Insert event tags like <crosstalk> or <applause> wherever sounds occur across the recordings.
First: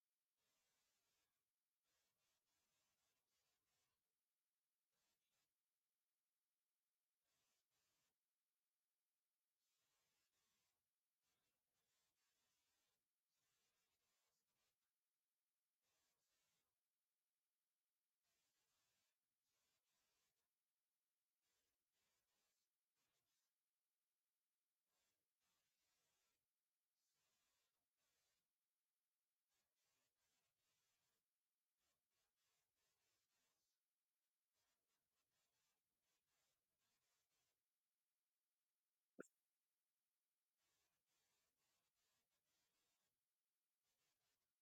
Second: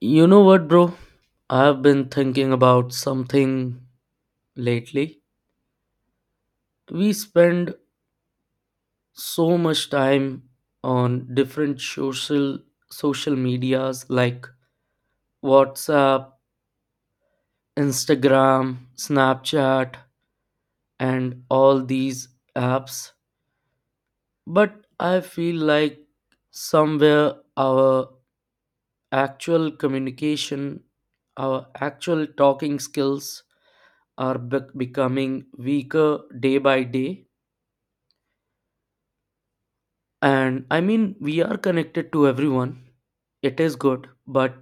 You know what, bro? I've been thinking about something lately. We spend so much time on different social medias like WhatsApp, Instagram, Snapchat, and all these apps. But I feel like somewhere our actual communication, our actual talking skills are becoming weaker day by day. And I mean, we are connected to everyone. It is good, but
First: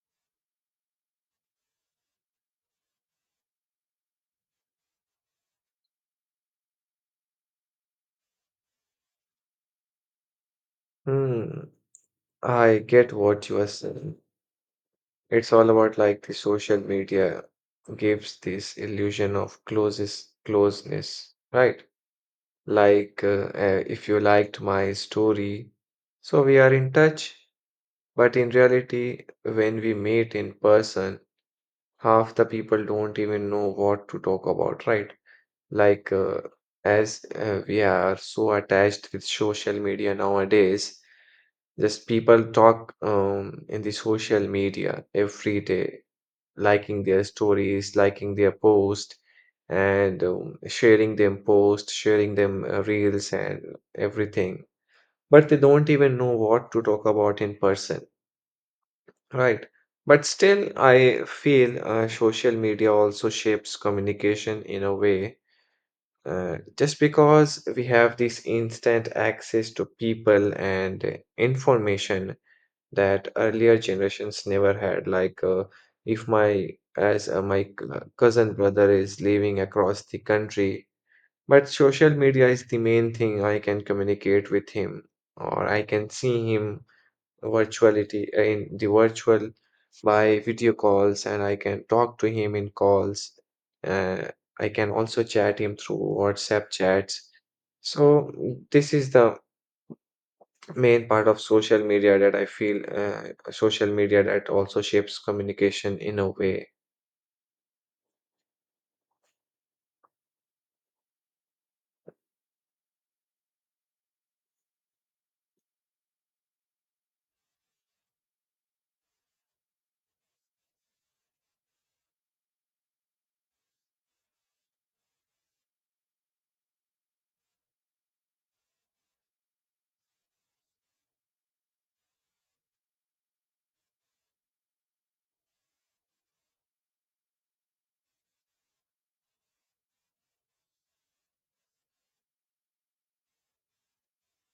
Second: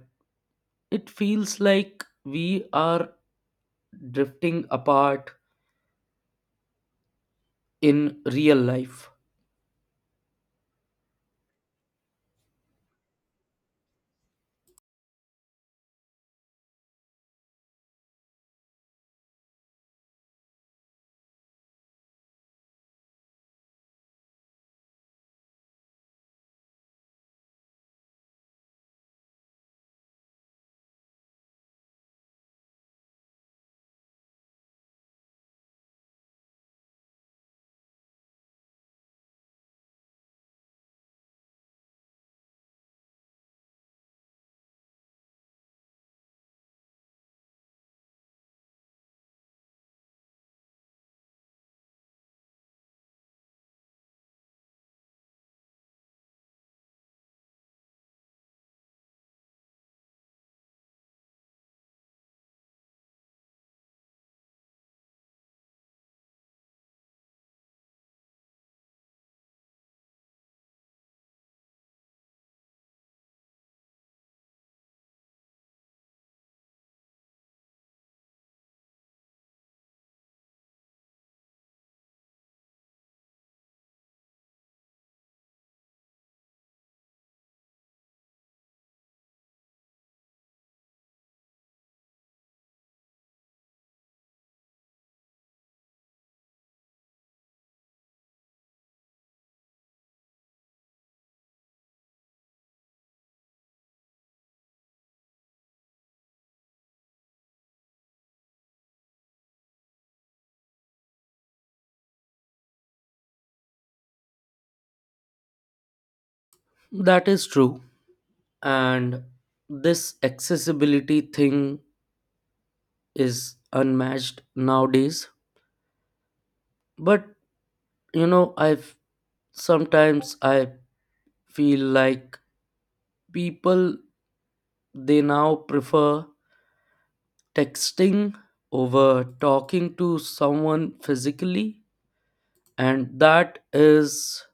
it feels like we are drifting apart in real life. Hmm, I get what you are saying. It's all about like the social media gives this illusion of closest closeness, right? Like if you liked my story, so we are in touch. But in reality, when we meet in person, half the people don't even know what to talk about, right? Like as we are so attached with social media nowadays. Just people talk in the social media every day, liking their stories, liking their post, and sharing them posts, sharing them reels and everything. But they don't even know what to talk about in person, right? But still, I feel social media also shapes communication in a way. Just because we have this instant access to people and information, that earlier generations never had. Like if my as my c- cousin brother is living across the country, but social media is the main thing I can communicate with him, or I can see him virtuality in the virtual by video calls, and I can talk to him in calls. Uh, I can also chat him through WhatsApp chats. So this is the main part of social media that I feel social media that also shapes communication in a way. That is true. And this accessibility thing is unmatched nowadays. But you know, I've sometimes I feel like people, they now prefer texting over talking to someone physically, and that is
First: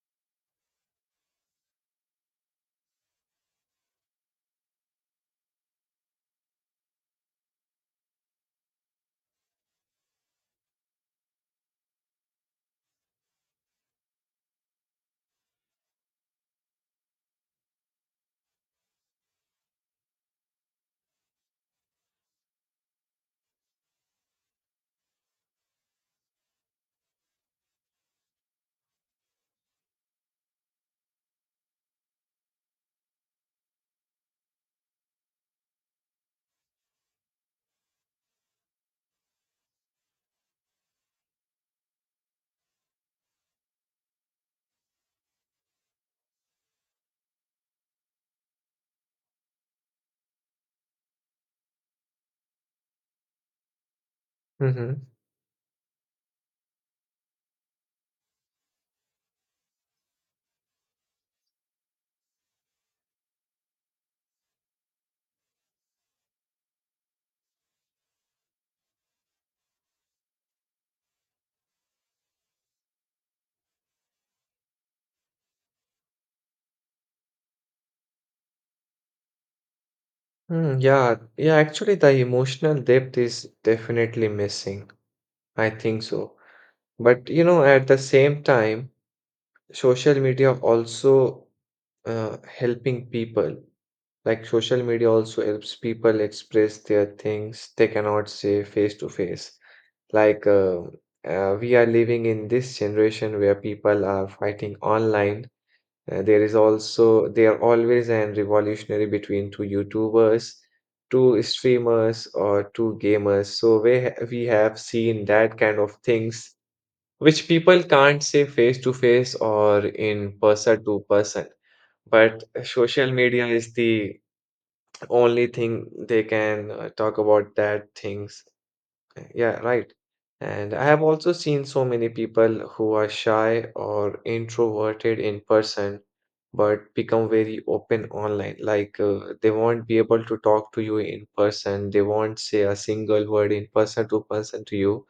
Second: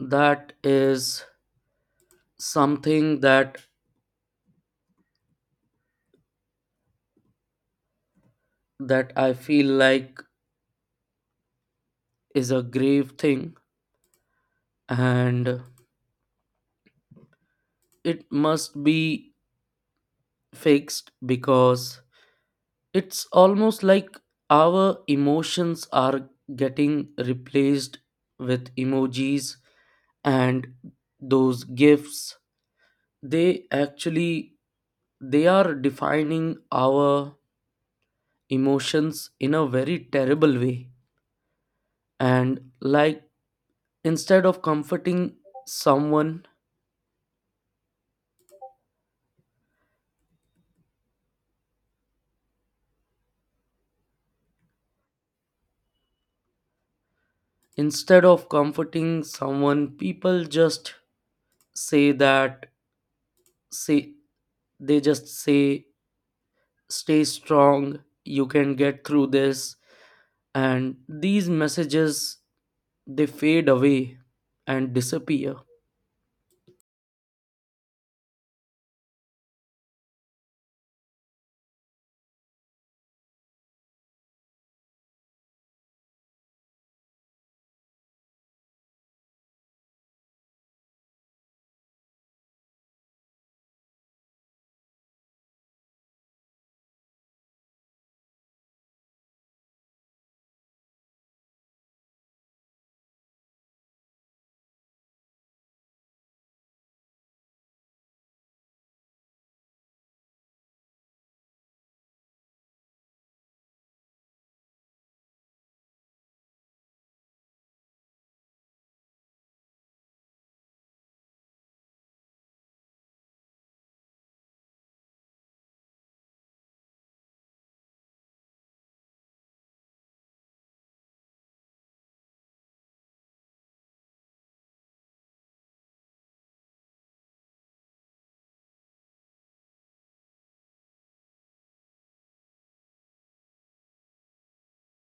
that is something that I feel like is a grave thing, and it must be fixed because it's almost like our emotions are getting replaced with emojis, and those gifts, they actually, they are defining our emotions in a very terrible way. And like, instead of comforting someone Hmm. instead of comforting someone, people just say that say they just say, stay strong, you can get through this, and these messages, they fade away and disappear. Yeah, yeah, actually, the emotional depth is definitely missing. I think so. But you know, at the same time, social media also helping people. Like social media also helps people express their things they cannot say face to face. Like, we are living in this generation where people are fighting online. There is also, they are always an revolutionary between two YouTubers, two streamers, or two gamers. So we have seen that kind of things which people can't say face to face or in person to person. But social media is the only thing they can talk about that things. Yeah, right. And I have also seen so many people who are shy or introverted in person, but become very open online. Like they won't be able to talk to you in person. They won't say a single word in person to person to you.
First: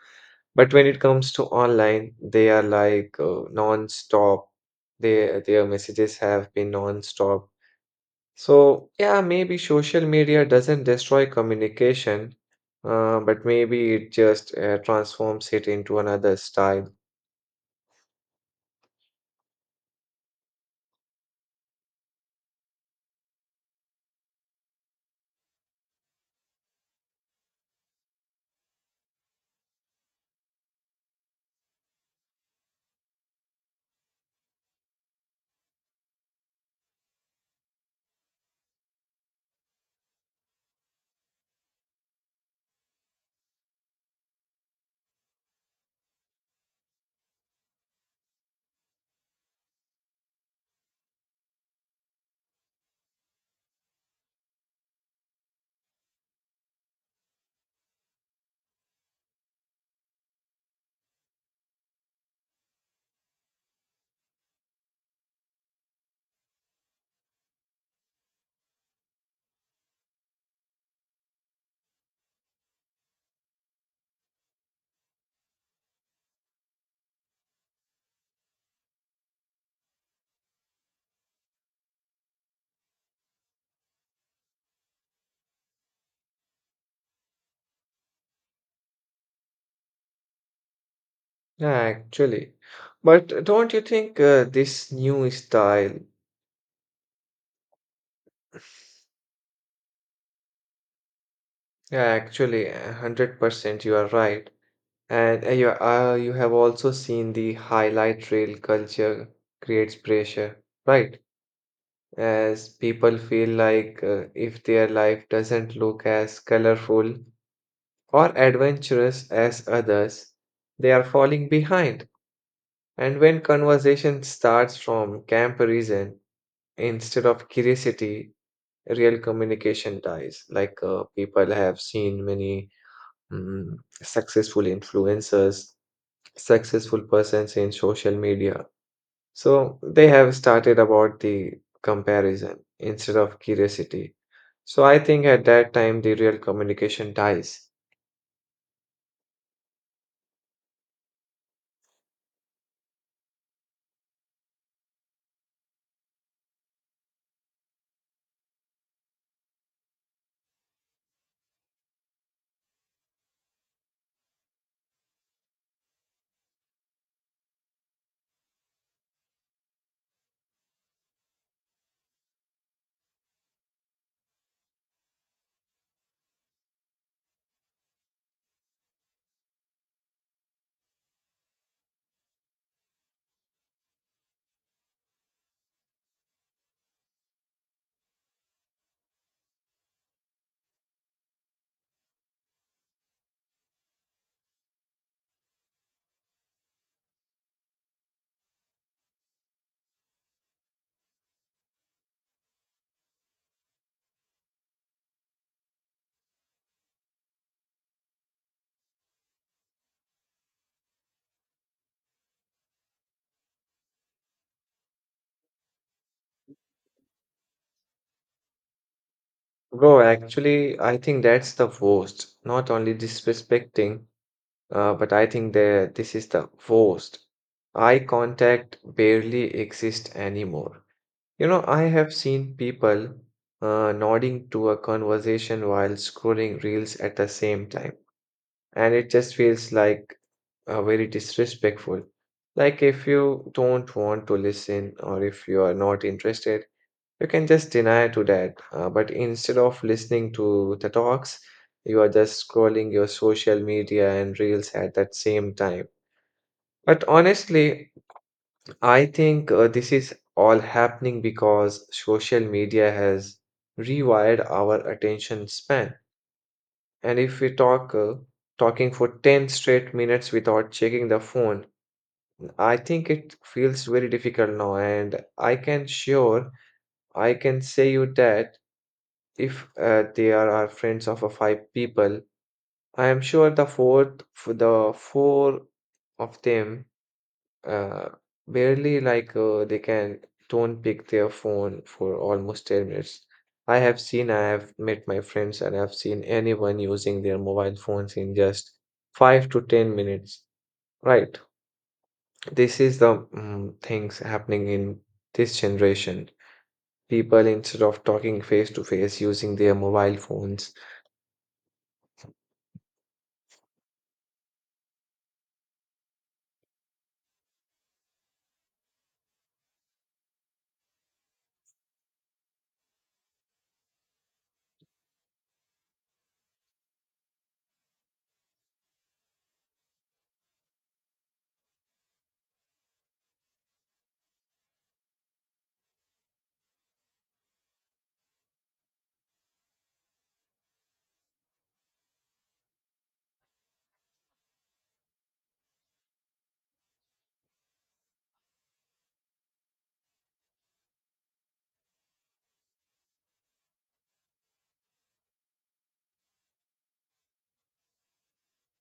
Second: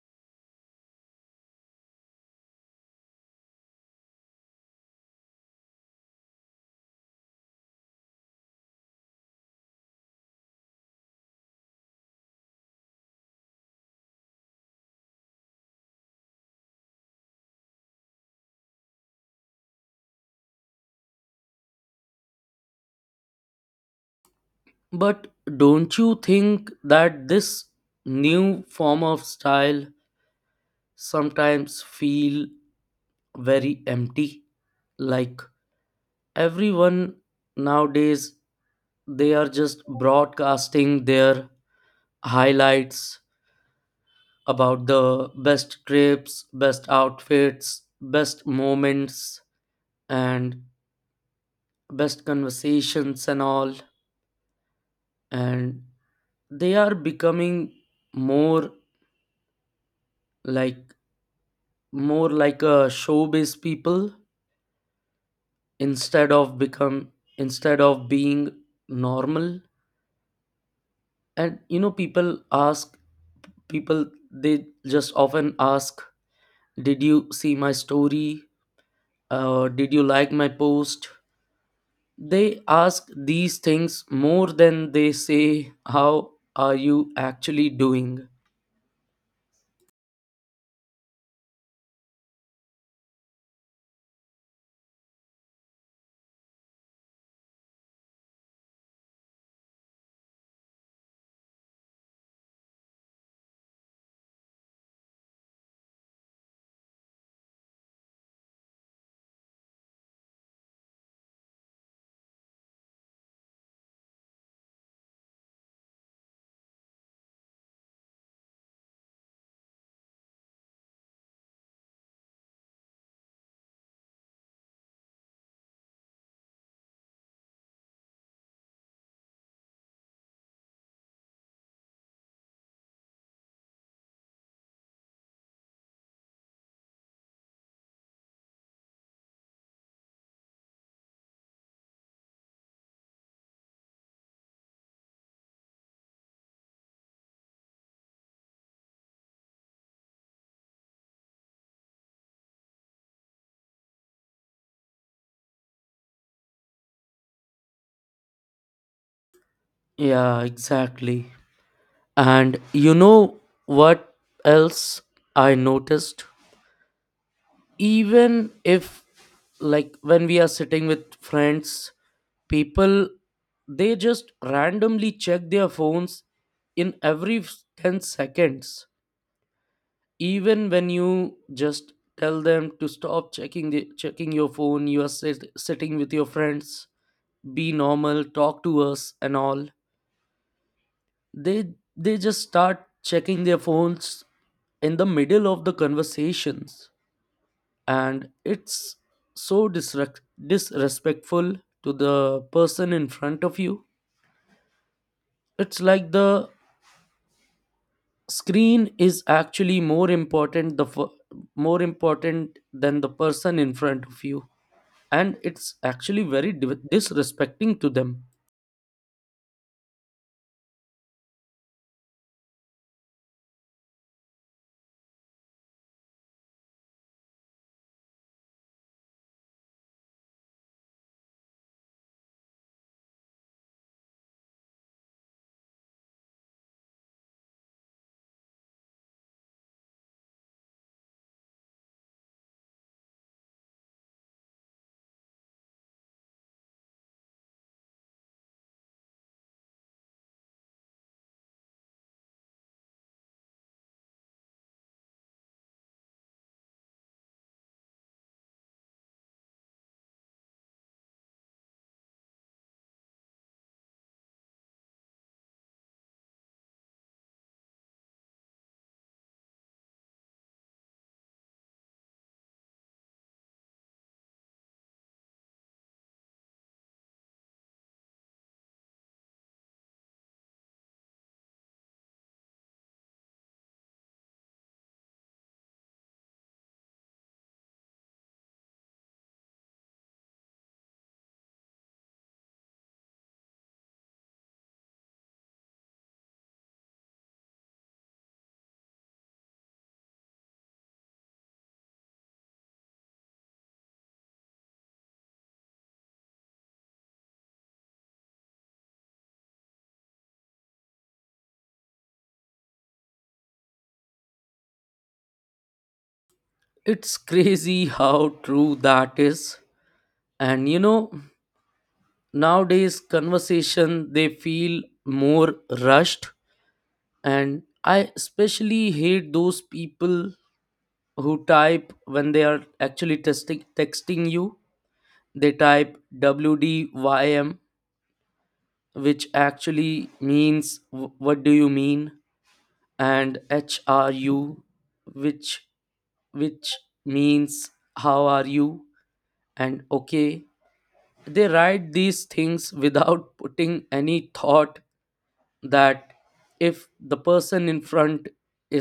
But when it comes to online, they are like non-stop. Their messages have been non-stop. So, yeah, maybe social media doesn't destroy communication, but maybe it just transforms it into another style. But don't you think that this new form of style sometimes feel very empty? Like everyone nowadays, they are just broadcasting their highlights about the best trips, best outfits, best moments, and best conversations and all. And they are becoming more like, more like a showbiz people, instead of become instead of being normal. And you know, people they just often ask, did you see my story? Did you like my post? They ask these things more than they say, how are you actually doing? Yeah, actually. But don't you think this new style, yeah, actually, a 100% you are right. And you have also seen the highlight reel culture creates pressure, right? As people feel like if their life doesn't look as colorful, or adventurous as others, they are falling behind. And when conversation starts from comparison instead of curiosity, real communication dies. Like people have seen many successful influencers, successful persons in social media. So they have started about the comparison instead of curiosity. So I think at that time the real communication dies. Yeah, exactly. And you know what else I noticed, even if, like when we are sitting with friends, people, they just randomly check their phones in every 10 seconds. Even when you just tell them to stop checking your phone, you are sitting with your friends, be normal, talk to us and all, they they just start checking their phones in the middle of the conversations. And it's so disrespectful to the person in front of you. It's like the screen is actually more important, more important than the person in front of you. And it's actually very disrespecting to them. Bro, actually, I think that's the worst. Not only disrespecting, but I think that this is the worst. Eye contact barely exists anymore. You know, I have seen people nodding to a conversation while scrolling reels at the same time, and it just feels like very disrespectful. Like if you don't want to listen or if you are not interested, you can just deny to that, but instead of listening to the talks, you are just scrolling your social media and reels at that same time. But honestly, I think this is all happening because social media has rewired our attention span. And if we talking for 10 straight minutes without checking the phone, I think it feels very difficult now. And I can say you that. If there are friends of a five people, I am sure the four of them uh, barely like they can don't pick their phone for almost 10 minutes. I have seen, I have met my friends, and I've seen anyone using their mobile phones in just 5 to 10 minutes. Right. This is the things happening in this generation. People, instead of talking face to face, using their mobile phones. It's crazy how true that is. And you know, nowadays conversation, they feel more rushed. And I especially hate those people who type when they are actually testing texting you. They type wdym, which actually means what do you mean", and hru, which which means how are you, and okay. They write these things without putting any thought that if the person in front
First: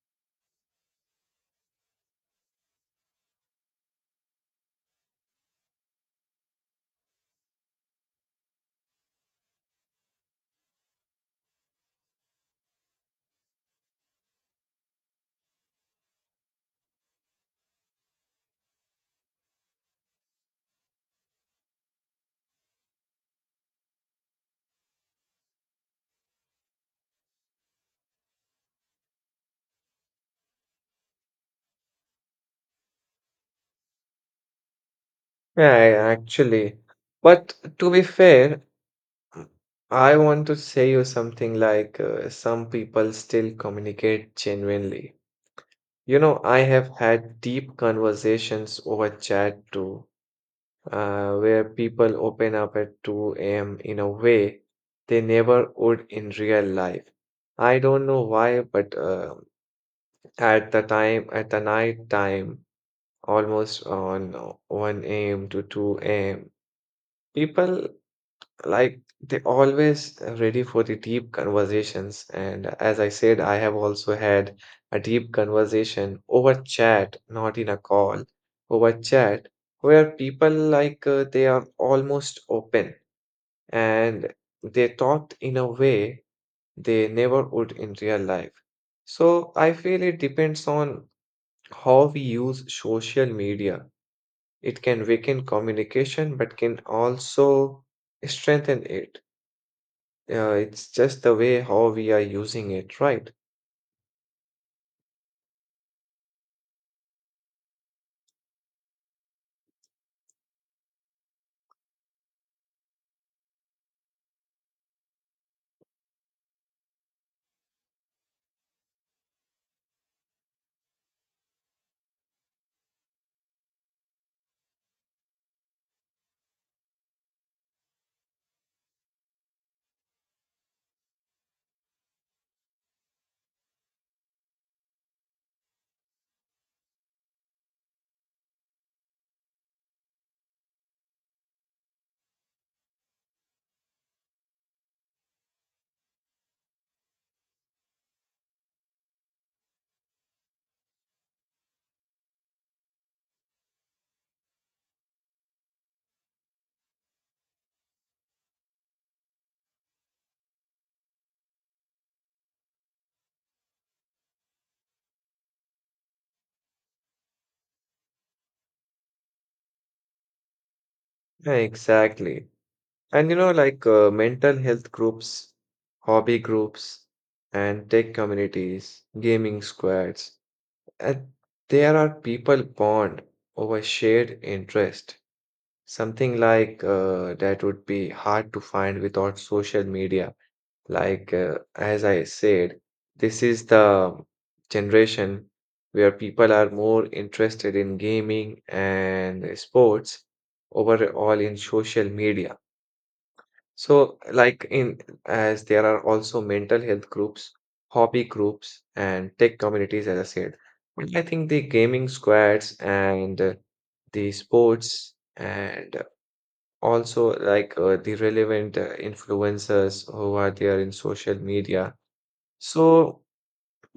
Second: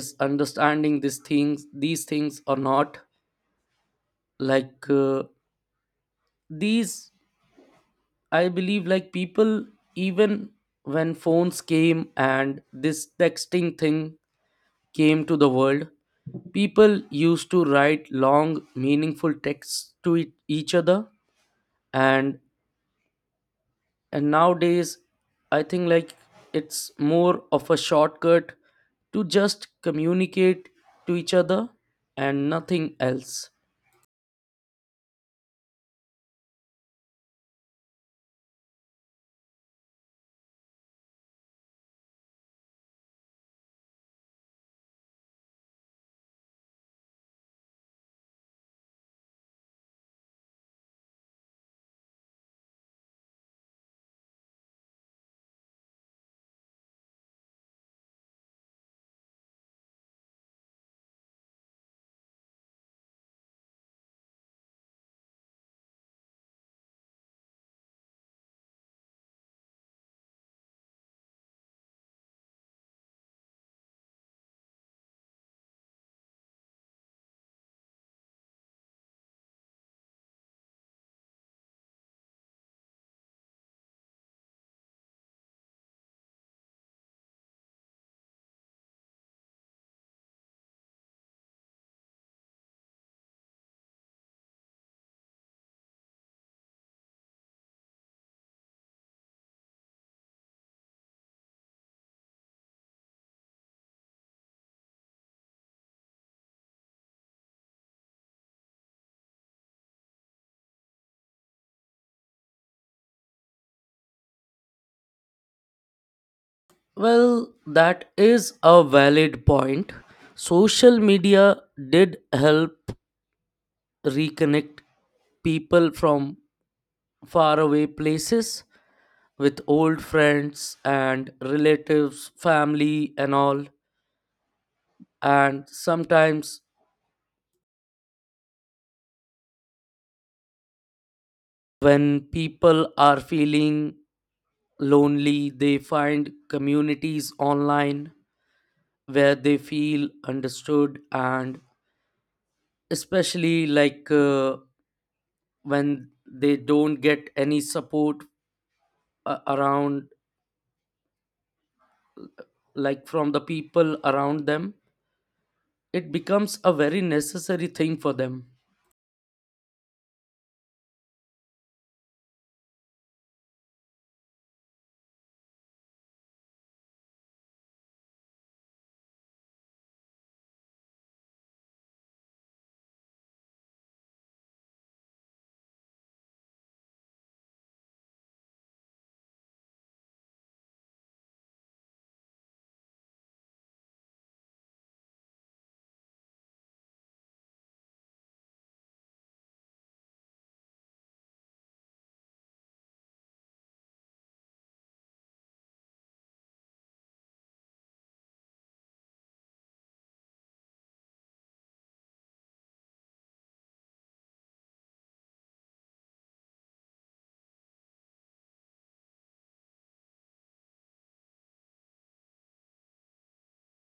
is understanding these things or not. Like these I believe like people, even when phones came and this texting thing came to the world, people used to write long meaningful texts to each other. And and nowadays, I think like it's more of a shortcut to just communicate to each other and nothing else. Yeah, yeah, actually. But to be fair, I want to say you something like some people still communicate genuinely. You know, I have had deep conversations over chat too, where people open up at 2 a.m. in a way they never would in real life. I don't know why, but at the night time, almost on 1 a.m. to 2 a.m., people like they always ready for the deep conversations. And as I said, I have also had a deep conversation over chat, not in a call, over chat, where people like they are almost open, and they talked in a way they never would in real life. So I feel it depends on how we use social media. It can weaken communication, but can also strengthen it. Yeah, it's just the way how we are using it, right? Well, that is a valid point. Social media did help reconnect people from faraway places with old friends and relatives, family and all. And sometimes when people are feeling lonely, they find communities online where they feel understood, and especially when they don't get any support around, like from the people around them, it becomes a very necessary thing for them. Yeah, exactly. And you know, like mental health groups, hobby groups, and tech communities, gaming squads, and there are people bond over shared interest, something like that would be hard to find without social media. Like, as I said, this is the generation where people are more interested in gaming and sports overall in social media. So, like, in as there are also mental health groups, hobby groups, and tech communities, as I said. And I think the gaming squads and the sports, and also like the relevant influencers who are there in social media, so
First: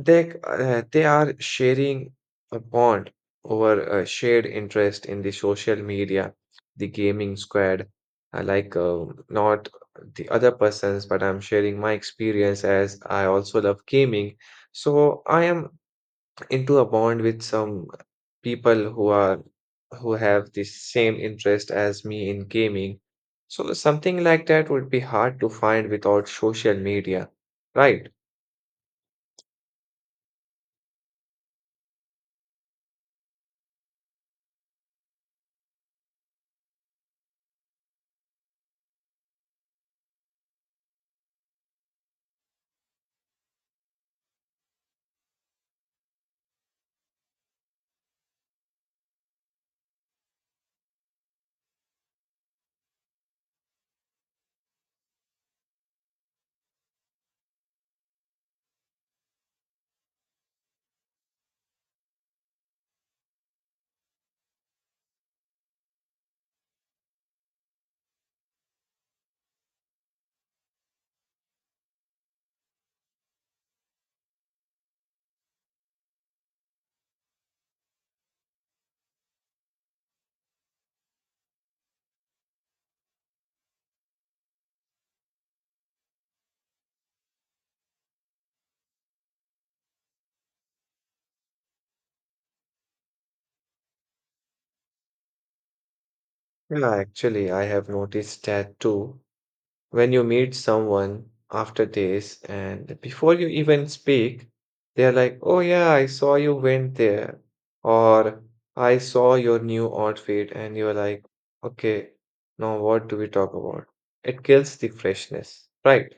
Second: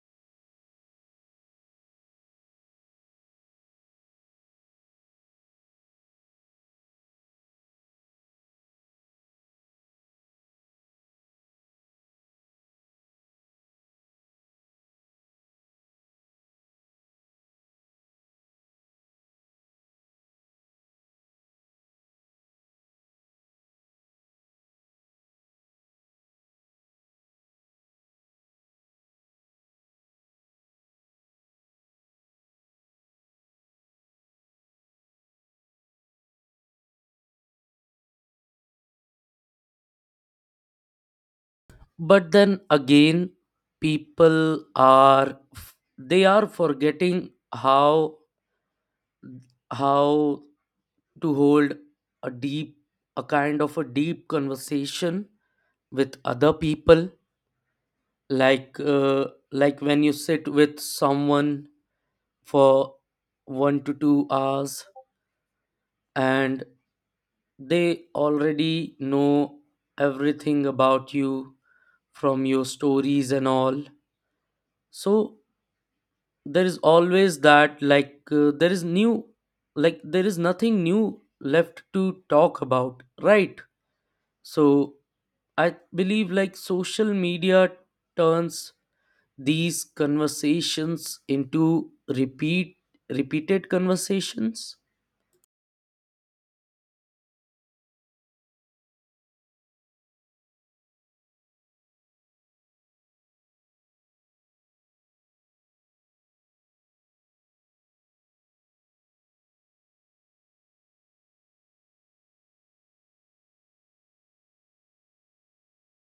they are sharing a bond over a shared interest in the social media, the gaming squad. I like, not the other persons, but I'm sharing my experience as I also love gaming. So I am into a bond with some people who have the same interest as me in gaming. So something like that would be hard to find without social media, right? But then again, they are forgetting how to hold a deep a kind of a deep conversation with other people, like uh, like when you sit with someone for 1 to 2 hours, and they already know everything about you from your stories and all. So there is always that, like there is nothing new left to talk about, right? So I believe like social media turns these conversations into repeated conversations. Yeah, actually, I have noticed that too. When you meet someone after this, and before you even speak, they're like, oh, yeah, I saw you went there, or I saw your new outfit, and you're like, okay, now what do we talk about? It kills the freshness, right?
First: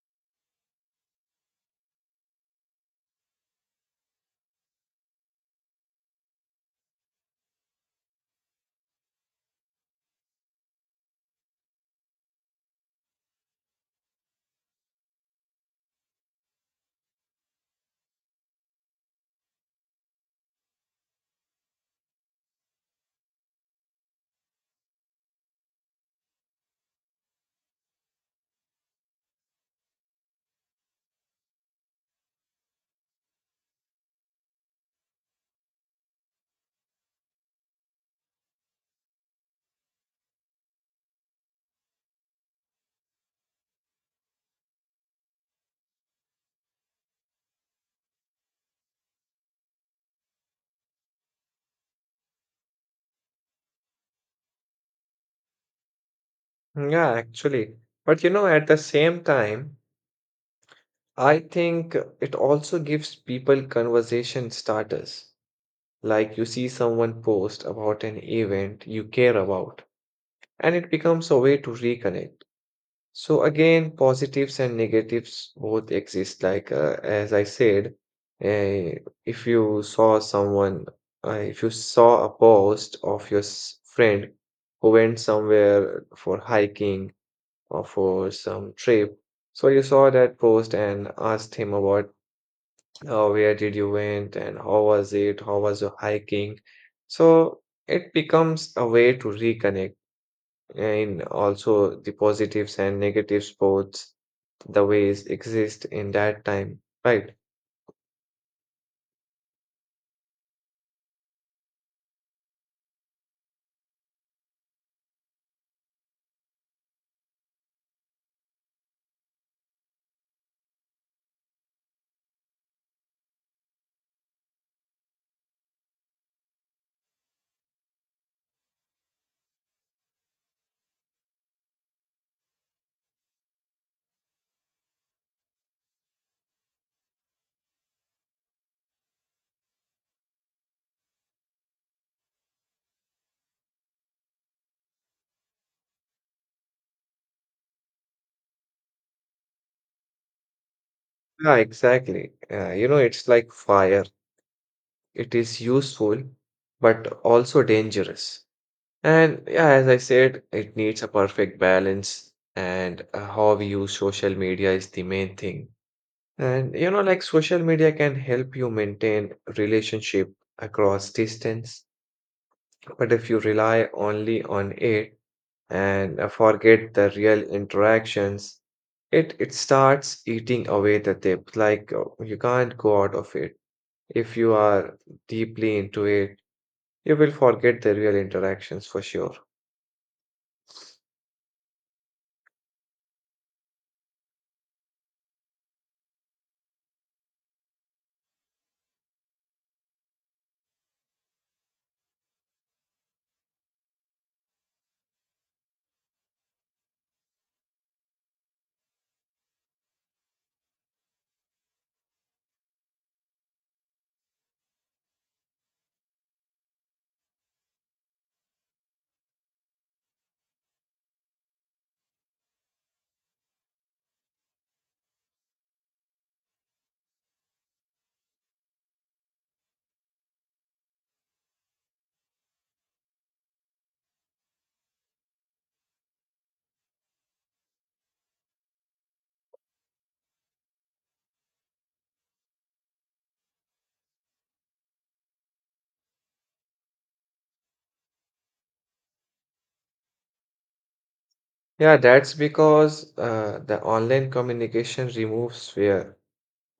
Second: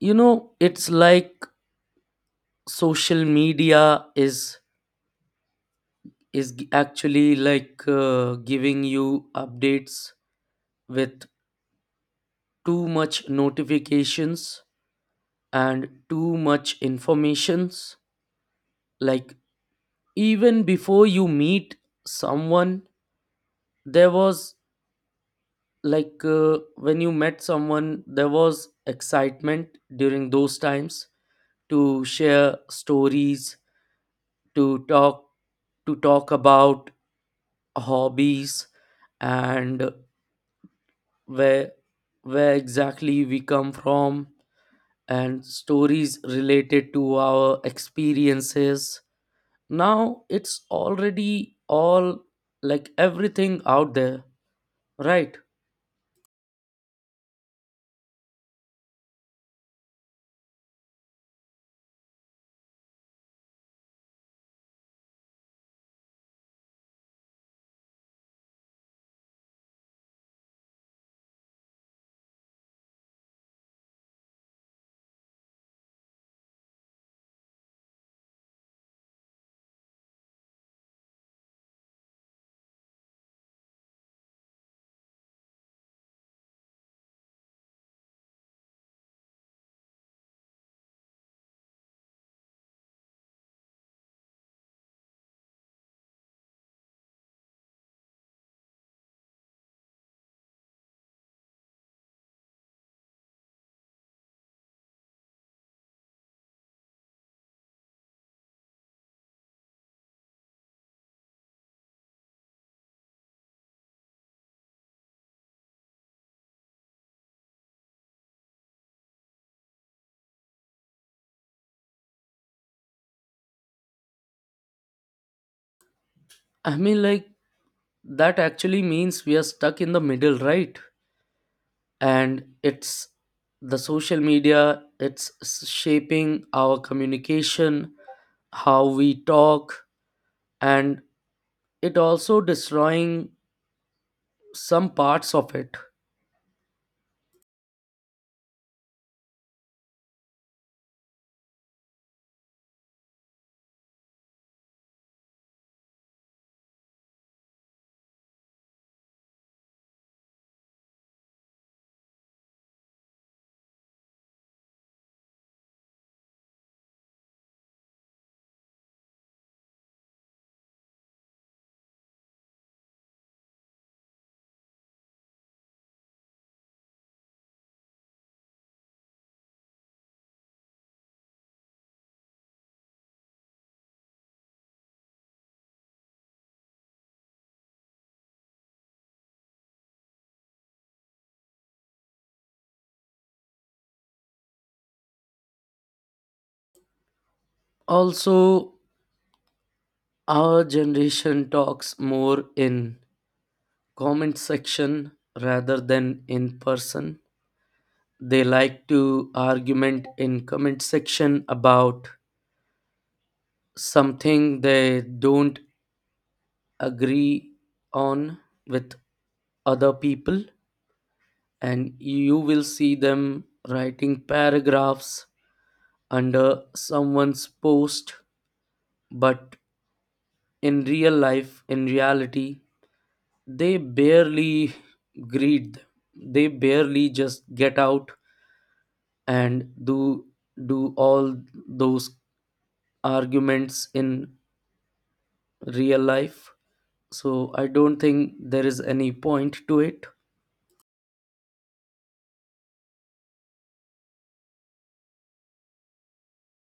You know, it's like social media is actually giving you updates with too much notifications and too much informations. Like even before you meet someone, there was, when you met someone, there was excitement during those times to share stories, to talk to talk about hobbies, and where where exactly we come from, and stories related to our experiences. Now it's already all, like everything out there, right? Yeah, actually. But you know, at the same time, I think it also gives people conversation starters. Like you see someone post about an event you care about, and it becomes a way to reconnect. So, again, positives and negatives both exist. Like, as I said, uh, if you saw someone, if you saw a post of your friend who went somewhere for hiking or for some trip. So you saw that post and asked him about where did you went, and how was it, how was your hiking? So it becomes a way to reconnect, and also the positives and negatives both the ways exist in that time, right? I mean like, that actually means we are stuck in the middle, right? And it's the social media, shaping our communication, how we talk, and it also destroying some parts of it. Yeah, exactly. You know, it's like fire. It is useful, but also dangerous. And yeah, as I said, it needs a perfect balance, and how we use social media is the main thing. And you know, like social media can help you maintain relationship across distance, but if you rely only on it and forget the real interactions, it starts eating away the depth. Like you can't go out of it. If you are deeply into it, you will forget the real interactions for sure. Also, our generation talks more in comment section rather than in person. They like to argument in comment section about something they don't agree on with other people. And you will see them writing paragraphs under someone's post, but in real life, in reality, they barely greet them. They barely just get out and do all those arguments in real life. So I don't think there is any point to it. Yeah, that's because the online communication removes fear.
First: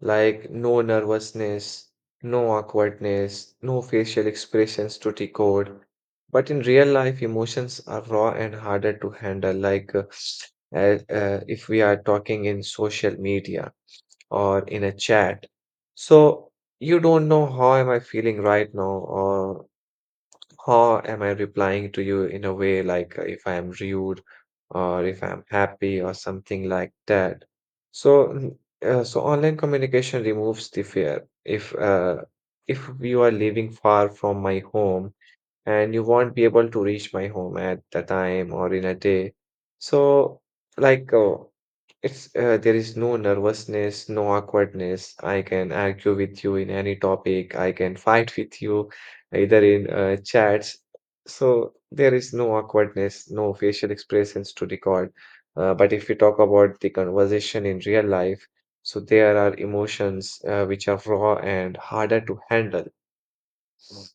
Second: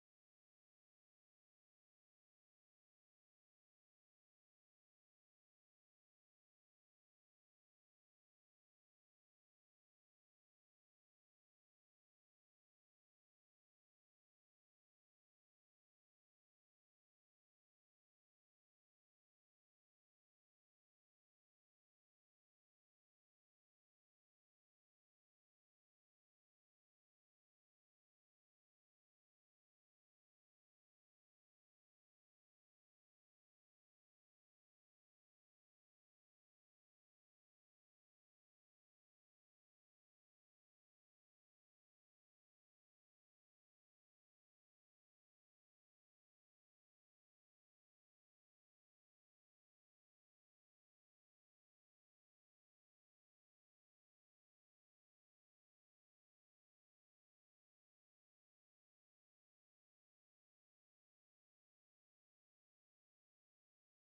Like no nervousness, no awkwardness, no facial expressions to decode. But in real life, emotions are raw and harder to handle. Like if we are talking in social media or in a chat. So you don't know how am I feeling right now, or how am I replying to you in a way, like if I am rude or if I'm happy or something like that? So, mm, so online communication removes the fear. If you are living far from my home, and you won't be able to reach my home at the time or in a day. So, like, it's there is no nervousness, no awkwardness. I can argue with you in any topic. I can fight with you either in chats. So there is no awkwardness, no facial expressions to record. But if we talk about the conversation in real life, so there are emotions which are raw and harder to handle. Mm.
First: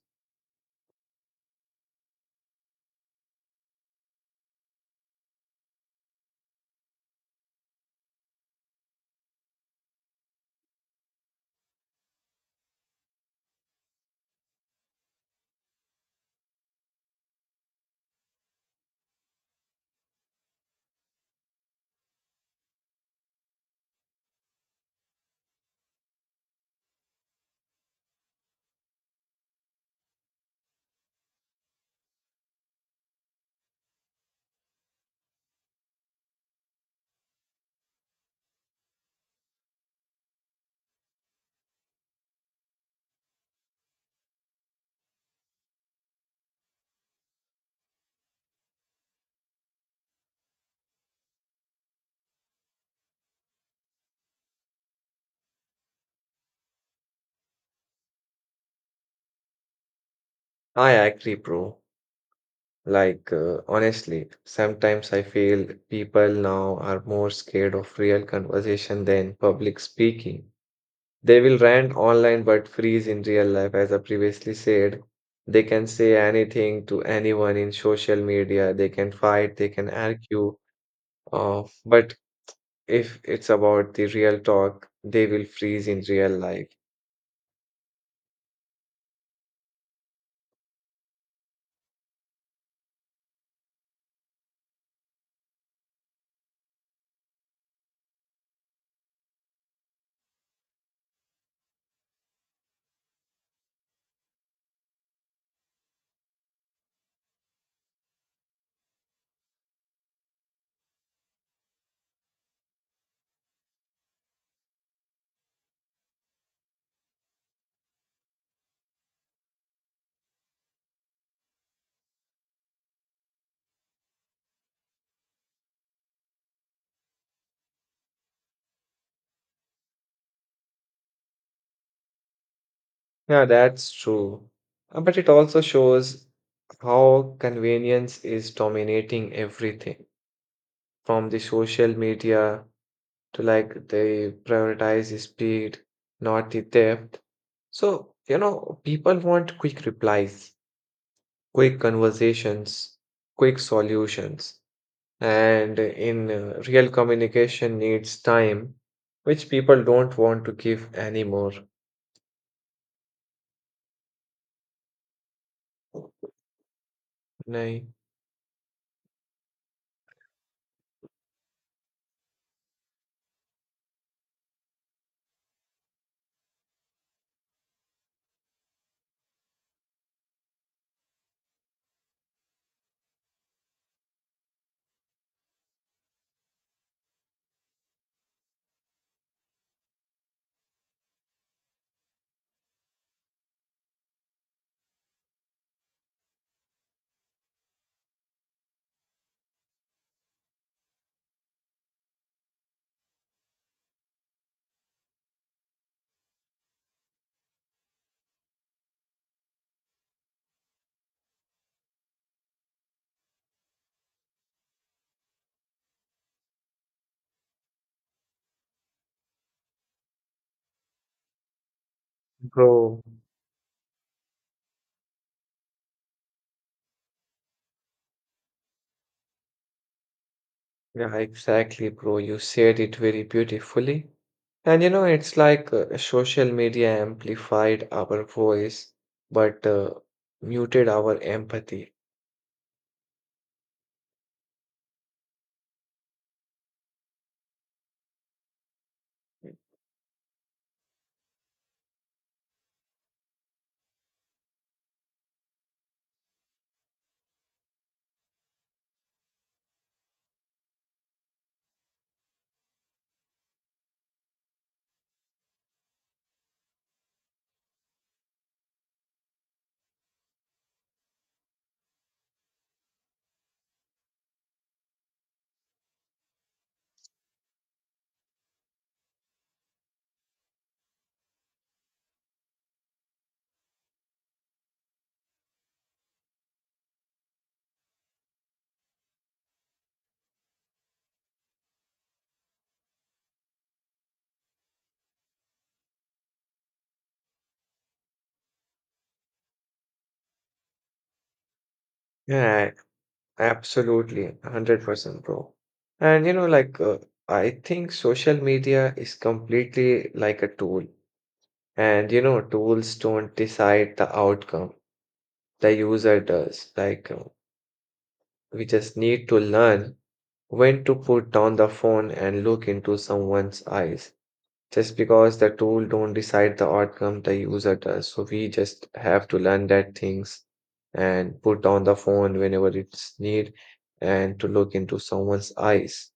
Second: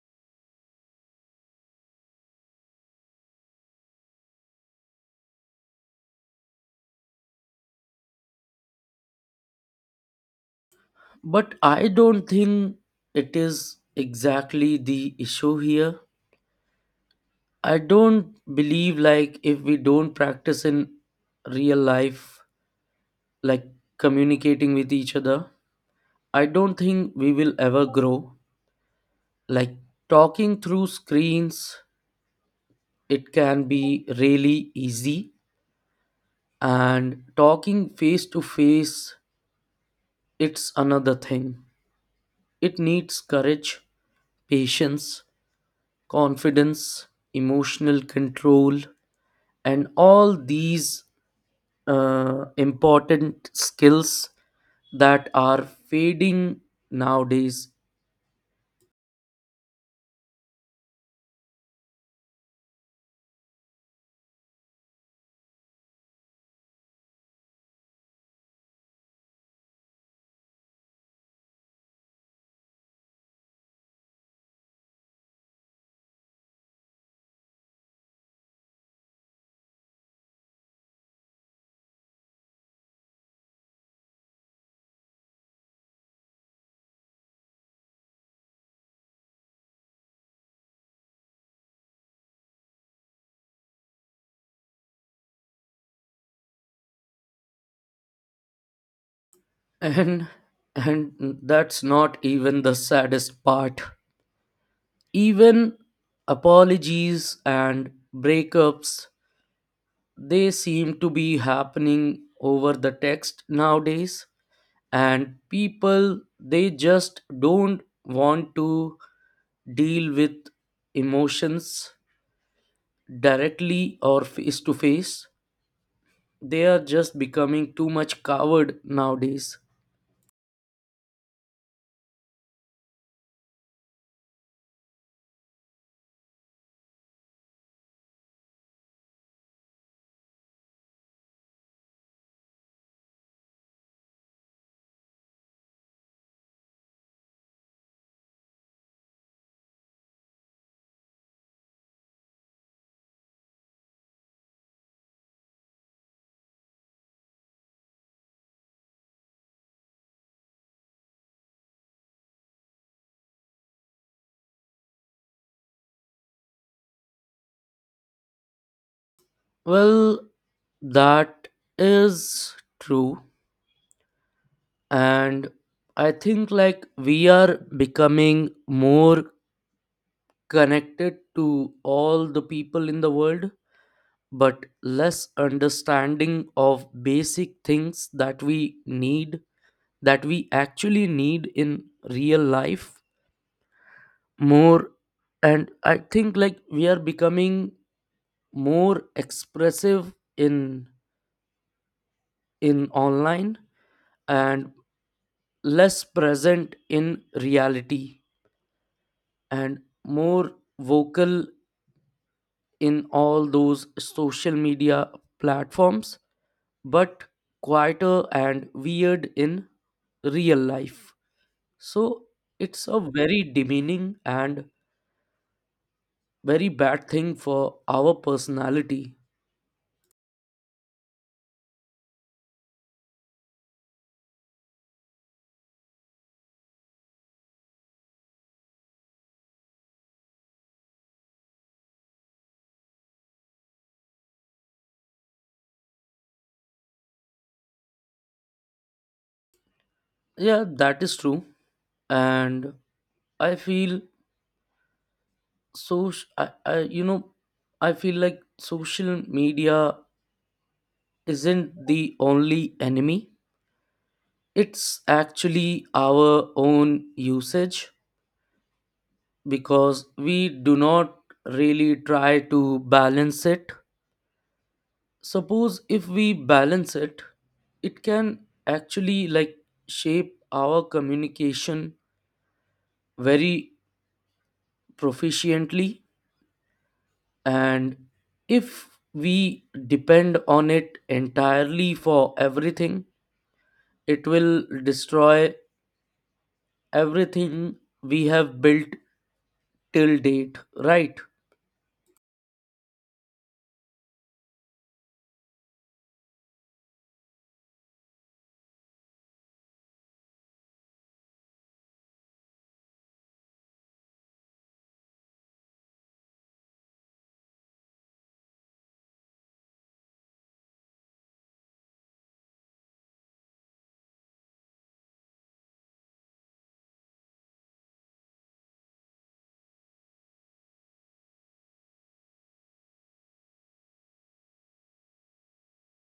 But I don't think it is exactly the issue here. I don't believe like if we don't practice in real life, like communicating with each other, I don't think we will ever grow. Like talking through screens, it can be really easy, and talking face to face, it's another thing. It needs courage, patience, confidence, emotional control, and all these important skills that are fading nowadays. I agree, bro. Like, honestly, sometimes I feel people now are more scared of real conversation than public speaking. They will rant online but freeze in real life, as I previously said. They can say anything to anyone in social media, they can fight, they can argue. But if it's about the real talk, they will freeze in real life. <laughs> And and that's not even the saddest part. Even apologies and breakups, they seem to be happening over the text nowadays. And people, they just don't want to deal with emotions directly or face to face. They are just becoming too much coward nowadays. Yeah, that's true. But it also shows how convenience is dominating everything. From the social media to, like, they prioritize the speed, not the depth. So, you know, people want quick replies, quick conversations, quick solutions. And in real communication needs time, which people don't want to give anymore. Nay, Well, that is true. And I think like we are becoming more connected to all the people in the world, but less understanding of basic things that we need, that we actually need in real life more. And I think like we are becoming more expressive in in online, and less present in reality, and more vocal in all those social media platforms, but quieter and weird in real life. So it's a bro. very demeaning and very bad thing for our personality. Yeah, exactly, bro. You said it very beautifully. And you know, it's like social media amplified our voice, but muted our empathy. Yeah, that is true. And I feel so, you know, I feel like social media isn't the only enemy. It's actually our own usage because we do not really try to balance it. Suppose if we balance it, it can actually, like, shape our communication very proficiently. And if we depend on it entirely for everything, it will destroy everything we have built till date, right? Yeah, absolutely, 100%, bro. And you know, like, I think social media is completely like a tool. And you know, tools don't decide the outcome, the user does. Like, we just need to learn when to put down the phone and look into someone's eyes. Just because the tool don't decide the outcome, the user does. So we just have to learn that things, and put on the phone whenever it's need, and to look into someone's eyes.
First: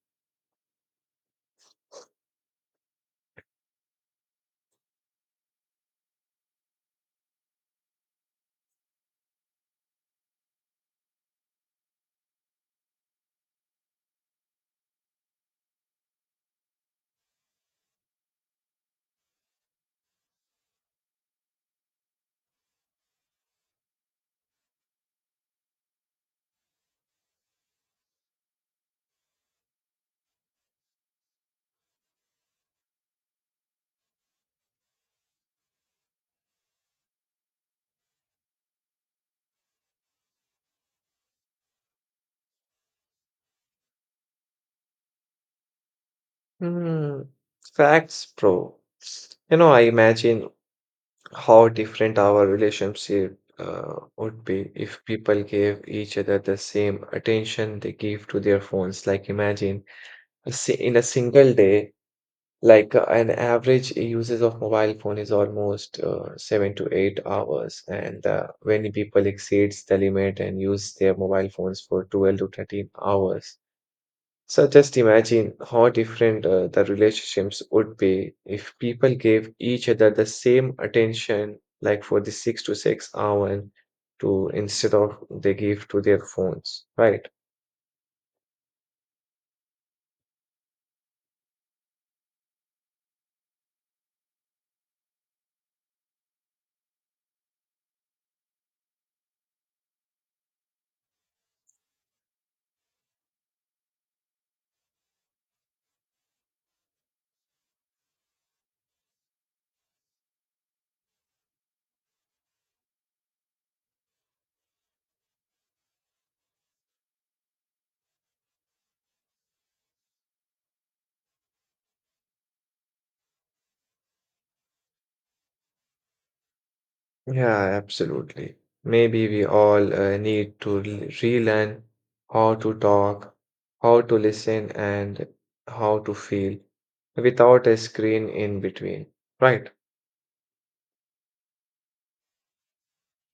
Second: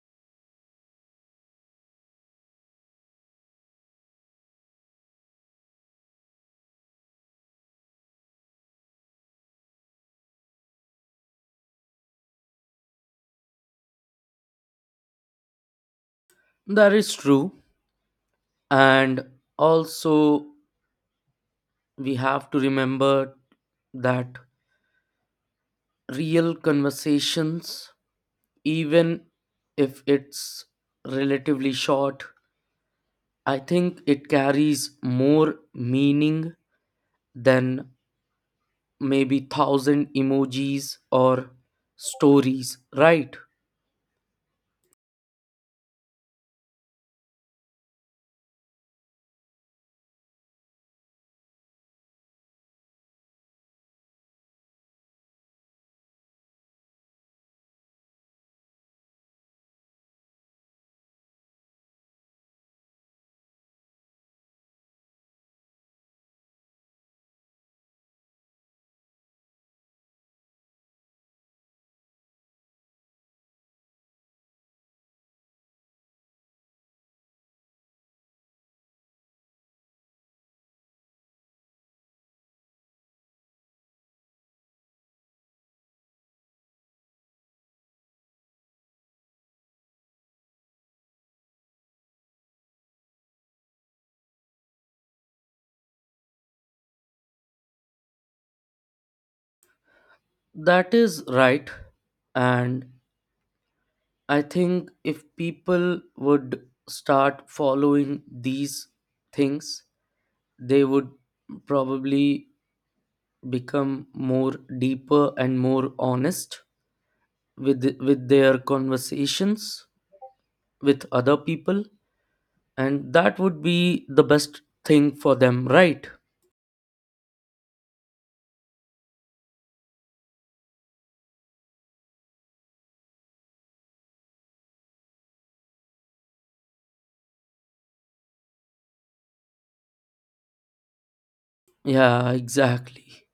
That is true. And also, we have to remember that real conversations, even if it's relatively short, I think it carries more meaning than maybe thousand emojis or stories, right? Hmm. Facts, bro. You know, I imagine how different our relationship would be if people gave each other the same attention they give to their phones. Like imagine in a single day. Like an average usage of mobile phone is almost 7 to 8 hours, and many people exceeds the limit and use their mobile phones for 12 to 13 hours. So just imagine how different the relationships would be if people gave each other the same attention, like for the 6 to 6 hour, to instead of they give to their phones, right? That is right. And I think if people would start following these things, they would probably become more deeper and more honest with their conversations with other people, and that would be the best thing for them, right? Yeah, absolutely. Maybe we all need to relearn how to talk, how to listen, and how to feel without a screen in between, right? Yeah, exactly.